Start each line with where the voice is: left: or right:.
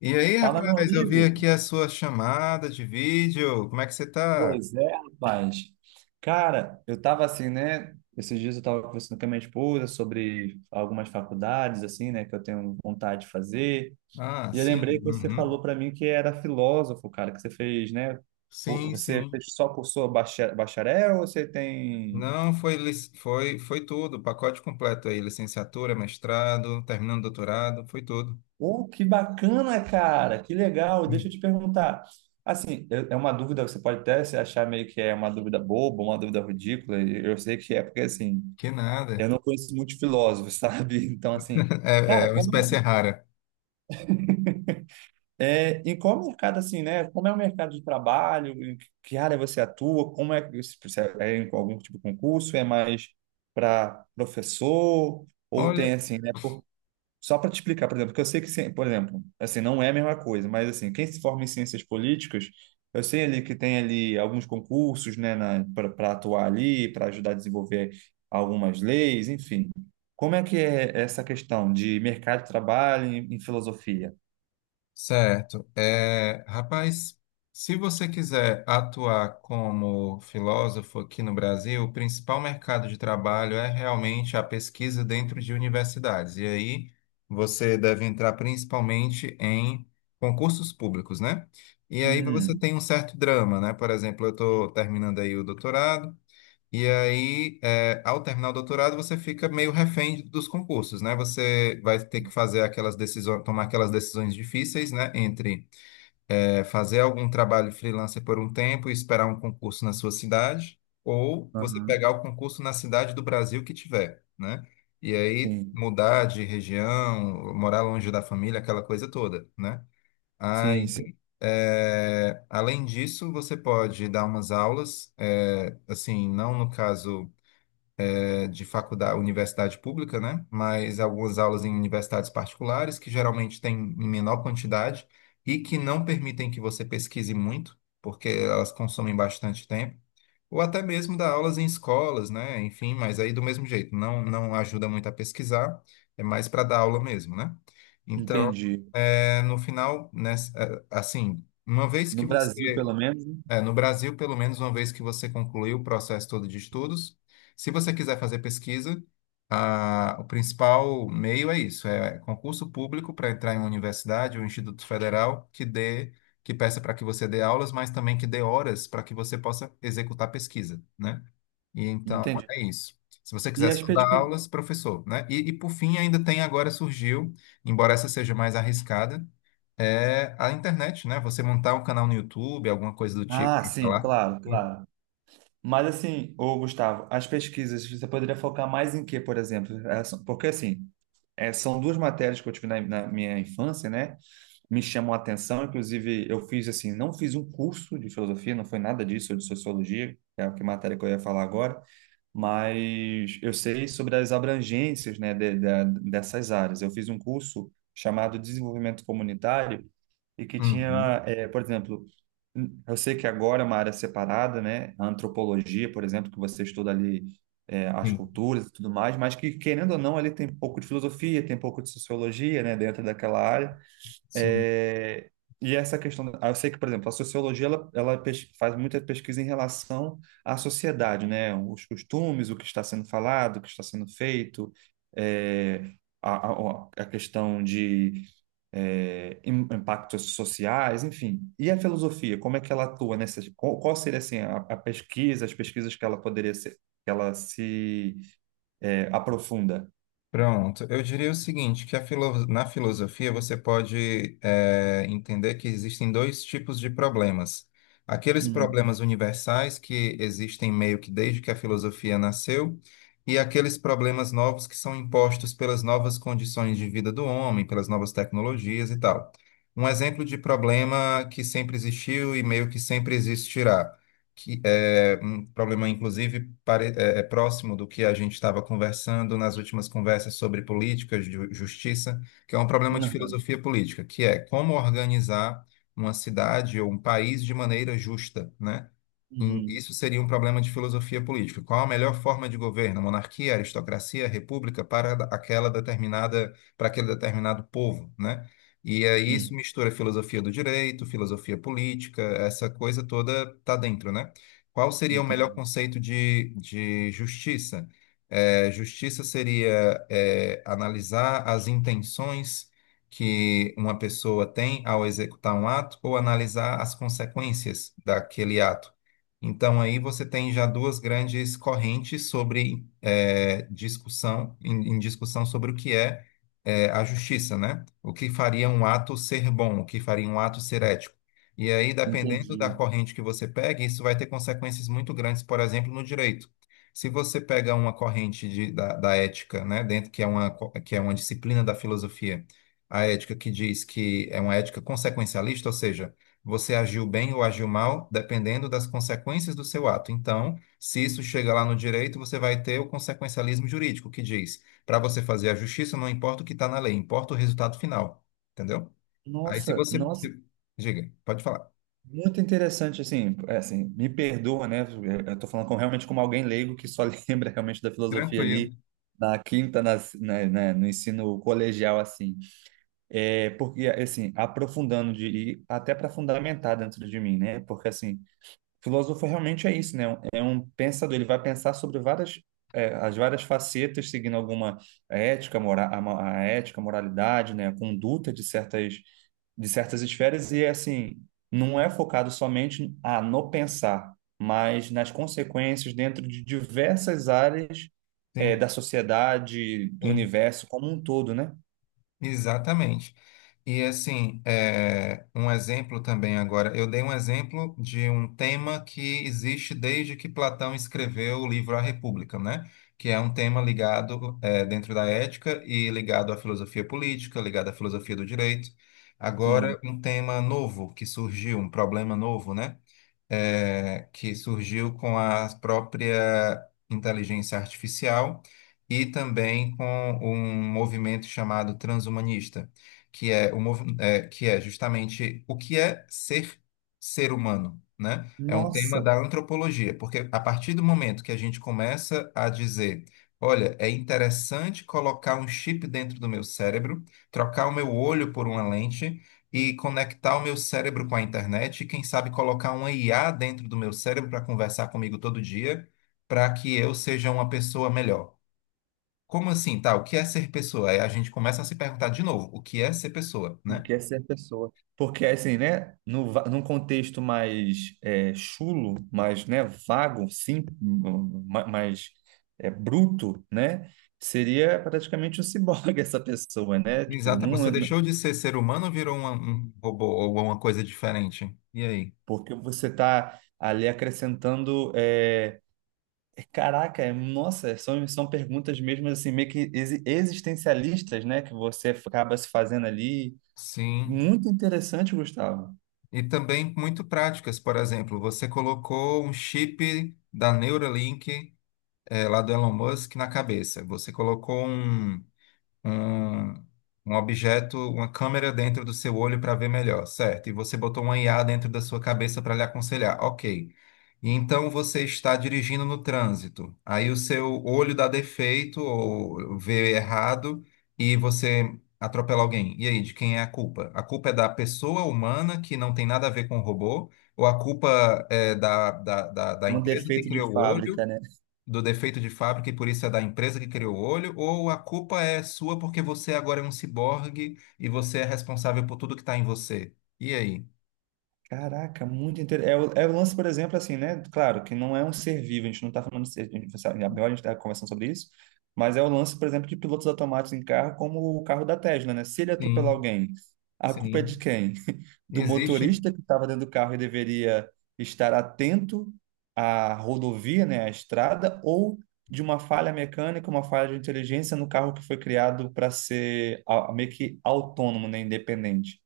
left: E aí,
right: Fala, meu
left: rapaz, eu vi
right: amigo.
left: aqui a sua chamada de vídeo. Como é que você tá?
right: Pois é, rapaz. Cara, eu tava assim, né? Esses dias eu tava conversando com a minha esposa sobre algumas faculdades, assim, né, que eu tenho vontade de fazer.
left: Ah,
right: E eu lembrei
left: sim,
right: que você
left: uhum.
right: falou para mim que era filósofo, cara, que você fez, né?
left: Sim,
right: Você
left: sim.
right: fez só cursou bacharel ou você tem.
left: Não, foi, foi tudo, o pacote completo aí, licenciatura, mestrado, terminando doutorado, foi tudo.
right: Oh, que bacana, cara! Que legal! Deixa
left: Hum.
right: eu te perguntar. Assim, é uma dúvida, você pode até se achar meio que é uma dúvida boba, uma dúvida ridícula, e eu sei que é porque assim.
left: Que
right: Eu
left: nada.
right: não conheço muito filósofo, sabe? Então, assim,
left: É,
right: cara,
left: é uma
right: como é
left: espécie
right: que,
left: rara.
right: em qual mercado, assim, né? Como é o mercado de trabalho? Em que área você atua? Como é que se você é em algum tipo de concurso? É mais para professor? Ou tem,
left: Olha,
right: assim, né? Só para te explicar, por exemplo, que eu sei que, por exemplo, assim, não é a mesma coisa, mas assim, quem se forma em ciências políticas, eu sei ali que tem ali alguns concursos, né, para atuar ali, para ajudar a desenvolver algumas leis, enfim. Como é que é essa questão de mercado de trabalho em filosofia?
left: certo. Rapaz, se você quiser atuar como filósofo aqui no Brasil, o principal mercado de trabalho é realmente a pesquisa dentro de universidades. E aí você deve entrar principalmente em concursos públicos, né? E aí você
right: Hum,
left: tem um certo drama, né? Por exemplo, eu estou terminando aí o doutorado. E aí, ao terminar o doutorado, você fica meio refém dos concursos, né? Você vai ter que fazer aquelas decisões, tomar aquelas decisões difíceis, né? Entre fazer algum trabalho freelancer por um tempo e esperar um concurso na sua cidade, ou você
right: aham,
left: pegar o concurso na cidade do Brasil que tiver, né? E aí
right: sim,
left: mudar de região, morar longe da família, aquela coisa toda, né?
right: sim, sim,
left: Aí, além disso, você pode dar umas aulas, assim, não no caso de faculdade, universidade pública, né? Mas algumas aulas em universidades particulares, que geralmente têm em menor quantidade e que não permitem que você pesquise muito, porque elas consomem bastante tempo. Ou até mesmo dar aulas em escolas, né? Enfim, mas aí do mesmo jeito, não ajuda muito a pesquisar, é mais para dar aula mesmo, né? Então,
right: entendi.
left: no final, né, assim, uma vez que
right: No Brasil,
left: você
right: pelo menos, né?
left: no Brasil, pelo menos uma vez que você concluiu o processo todo de estudos, se você quiser fazer pesquisa, o principal meio é isso, é concurso público para entrar em uma universidade ou instituto federal que dê, que peça para que você dê aulas, mas também que dê horas para que você possa executar pesquisa, né? E então
right: Entendi.
left: é isso. Se você
right: E
left: quiser
right: as
left: só dar
right: pesquisas?
left: aulas, professor, né? E por fim, ainda tem agora surgiu, embora essa seja mais arriscada, é a internet, né? Você montar um canal no YouTube, alguma coisa do tipo,
right: Ah,
left: e
right: sim,
left: falar.
right: claro, claro. Mas assim, ô Gustavo, as pesquisas, você poderia focar mais em quê, por exemplo? Porque assim, são duas matérias que eu tive na minha infância, né? Me chamam a atenção, inclusive eu fiz assim, não fiz um curso de filosofia, não foi nada disso, ou de sociologia, que é a que matéria que eu ia falar agora, mas eu sei sobre as abrangências, né, dessas áreas. Eu fiz um curso chamado Desenvolvimento Comunitário e que
left: Uhum.
right: tinha, por exemplo, eu sei que agora é uma área separada, né, a antropologia, por exemplo, que você estuda ali as
left: Sim,
right: culturas e tudo mais, mas que, querendo ou não, ali tem um pouco de filosofia, tem um pouco de sociologia, né, dentro daquela área.
left: sim.
right: É, e essa questão, eu sei que, por exemplo, a sociologia ela faz muita pesquisa em relação à sociedade, né? Os costumes, o que está sendo falado, o que está sendo feito, é, a questão de impactos sociais, enfim. E a filosofia, como é que ela atua nessa? Qual seria assim a pesquisa, as pesquisas que ela poderia ser, que ela se aprofunda?
left: Pronto, eu diria o seguinte, que a na filosofia você pode entender que existem dois tipos de problemas. Aqueles
right: Uhum.
left: problemas universais que existem meio que desde que a filosofia nasceu, e aqueles problemas novos que são impostos pelas novas condições de vida do homem, pelas novas tecnologias e tal. Um exemplo de problema que sempre existiu e meio que sempre existirá, que é um problema, inclusive, é próximo do que a gente estava conversando nas últimas conversas sobre política, de justiça, que é um problema de
right: Uhum.
left: filosofia política, que é como organizar uma cidade ou um país de maneira justa, né?
right: Uhum.
left: Isso seria um problema de filosofia política. Qual a melhor forma de governo? Monarquia, aristocracia, república para aquela determinada, para aquele determinado povo, né? E aí isso
right: Uhum.
left: mistura filosofia do direito, filosofia política, essa coisa toda tá dentro, né? Qual seria o melhor
right: Entendi.
left: conceito de justiça? Justiça seria, analisar as intenções que uma pessoa tem ao executar um ato ou analisar as consequências daquele ato. Então, aí você tem já duas grandes correntes sobre, discussão, em discussão sobre o que é, a justiça, né? O que faria um ato ser bom, o que faria um ato ser ético. E aí, dependendo da
right: Entendi.
left: corrente que você pega, isso vai ter consequências muito grandes, por exemplo, no direito. Se você pega uma corrente da ética, né, dentro que é uma, que é uma disciplina da filosofia, a ética que diz que é uma ética consequencialista, ou seja, você agiu bem ou agiu mal, dependendo das consequências do seu ato. Então, se isso chega lá no direito, você vai ter o consequencialismo jurídico, que diz, para você fazer a justiça, não importa o que está na lei, importa o resultado final. Entendeu? Aí, se
right: Nossa,
left: você.
right: nossa,
left: Se- diga, pode falar.
right: muito interessante, assim, assim, me perdoa, né, eu tô falando com, realmente como alguém leigo que só lembra realmente da filosofia
left: Tranquilo,
right: ali na quinta, né, no ensino colegial, assim, porque, assim, aprofundando de, e até para fundamentar dentro de mim, né, porque, assim, filósofo realmente é isso, né, é um pensador, ele vai pensar sobre várias, as várias facetas, seguindo alguma ética, a ética, moralidade, né, a conduta de certas esferas e assim, não é focado somente no pensar, mas nas consequências dentro de diversas áreas
left: sim,
right: da sociedade, do
left: sim,
right: universo como um todo, né?
left: exatamente. E assim, um exemplo também agora, eu dei um exemplo de um tema que existe desde que Platão escreveu o livro A República, né? Que é um tema ligado, dentro da ética e ligado à filosofia política, ligado à filosofia do direito.
right: Sim.
left: Agora, um tema novo que surgiu, um problema novo, né? Que surgiu com a própria inteligência artificial e também com um movimento chamado transhumanista, que é, que é justamente o que é ser ser humano, né? É um tema
right: Nossa,
left: da antropologia, porque a partir do momento que a gente começa a dizer: olha, é interessante colocar um chip dentro do meu cérebro, trocar o meu olho por uma lente e conectar o meu cérebro com a internet e, quem sabe, colocar uma IA dentro do meu cérebro para conversar comigo todo dia, para que eu seja uma pessoa melhor. Como assim, tá? O que é ser pessoa? Aí a gente começa a se perguntar de novo, o que é ser pessoa,
right: o
left: né?
right: que é ser pessoa? Porque assim, né, no, va- num contexto mais chulo, mais, né, vago, sim, mais bruto, né, seria praticamente um ciborgue essa pessoa, né? Tipo,
left: Exato,
right: não,
left: você deixou de ser ser humano ou virou um robô ou uma coisa diferente? E aí?
right: porque você está ali acrescentando. Caraca, nossa, são perguntas mesmo assim, meio que existencialistas, né? Que você acaba se fazendo ali.
left: Sim.
right: Muito interessante, Gustavo.
left: E também muito práticas, por exemplo, você colocou um chip da Neuralink, lá do Elon Musk na cabeça. Você colocou um, um objeto, uma câmera dentro do seu olho para ver melhor, certo? E você botou uma IA dentro da sua cabeça para lhe aconselhar, ok. E então você está dirigindo no trânsito, aí o seu olho dá defeito ou vê errado e você atropela alguém. E aí, de quem é a culpa? A culpa é da pessoa humana que não tem nada a ver com o robô? Ou a culpa é da
right: É um
left: empresa que
right: defeito
left: criou
right: de
left: o olho
right: fábrica, né?
left: do defeito de fábrica e por isso é da empresa que criou o olho, ou a culpa é sua porque você agora é um ciborgue e você é responsável por tudo que está em você? E aí?
right: Caraca, muito interessante. É o lance, por exemplo, assim, né? Claro que não é um ser vivo, a gente não está falando de ser, a gente, sabe, agora a gente está conversando sobre isso, mas é o lance, por exemplo, de pilotos automáticos em carro, como o carro da Tesla, né? Se ele
left: Sim,
right: atropelar alguém, a culpa é de
left: sim.
right: quem? Do
left: Existe.
right: motorista que estava dentro do carro e deveria estar atento à rodovia, né? À estrada, ou de uma falha mecânica, uma falha de inteligência no carro que foi criado para ser meio que autônomo, né? Independente.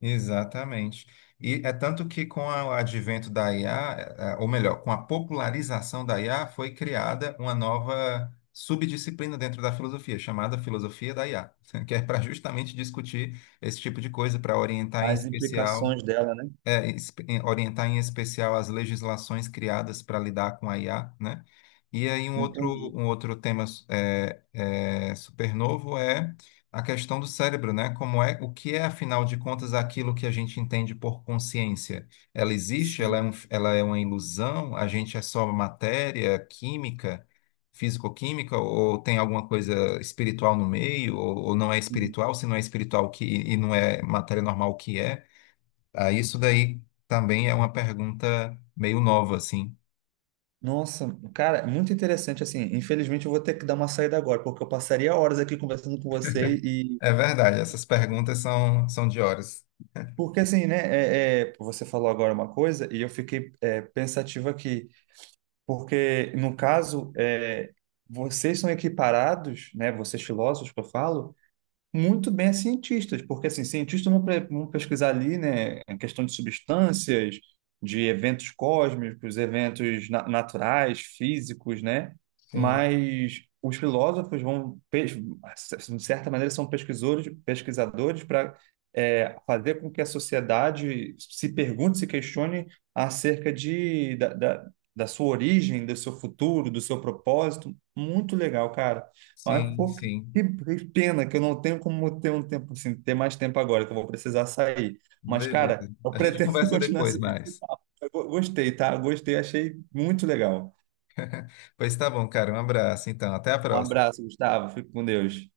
left: Exatamente. E é tanto que o advento da IA, ou melhor, com a popularização da IA, foi criada uma nova subdisciplina dentro da filosofia, chamada filosofia da IA, que é para justamente discutir esse tipo de coisa, para orientar em
right: As
left: especial
right: implicações dela, né?
left: orientar em especial as legislações criadas para lidar com a IA, né? E aí
right: Entendi.
left: um outro tema é super novo, é a questão do cérebro, né? Como é, o que é, afinal de contas, aquilo que a gente entende por consciência? Ela existe?
right: Sim,
left: Ela é uma ilusão? A gente é só matéria, química, físico-química? Ou tem alguma coisa espiritual no meio? Ou não é
right: sim.
left: espiritual? Se não é espiritual, o que, e não é matéria normal, o que é? Ah, isso daí também é uma pergunta meio nova, assim.
right: Nossa, cara, é muito interessante assim. Infelizmente eu vou ter que dar uma saída agora, porque eu passaria horas aqui conversando com você e
left: É verdade, essas perguntas são, são de horas.
right: porque assim, né? Você falou agora uma coisa e eu fiquei pensativo aqui, porque no caso vocês são equiparados, né? Vocês filósofos que eu falo, muito bem a cientistas, porque assim, cientistas vão pesquisar ali, né, a questão de substâncias, de eventos cósmicos, eventos naturais, físicos, né?
left: Sim,
right: Mas os filósofos de certa maneira, são pesquisadores, pesquisadores para fazer com que a sociedade se pergunte, se questione acerca da sua origem, do seu futuro, do seu propósito. Muito legal, cara. Mas,
left: sim,
right: pô, que
left: sim.
right: que pena que eu não tenho como ter um tempo assim, ter mais tempo agora, que eu vou precisar sair. Mas, cara,
left: Beleza.
right: eu
left: A gente
right: pretendo
left: conversa
right: continuar
left: depois
right: esse
left: mais.
right: papo. Eu gostei, tá? Gostei, achei muito legal.
left: Pois tá bom, cara. Um abraço, então. Até a
right: Um
left: próxima.
right: abraço, Gustavo. Fique com Deus.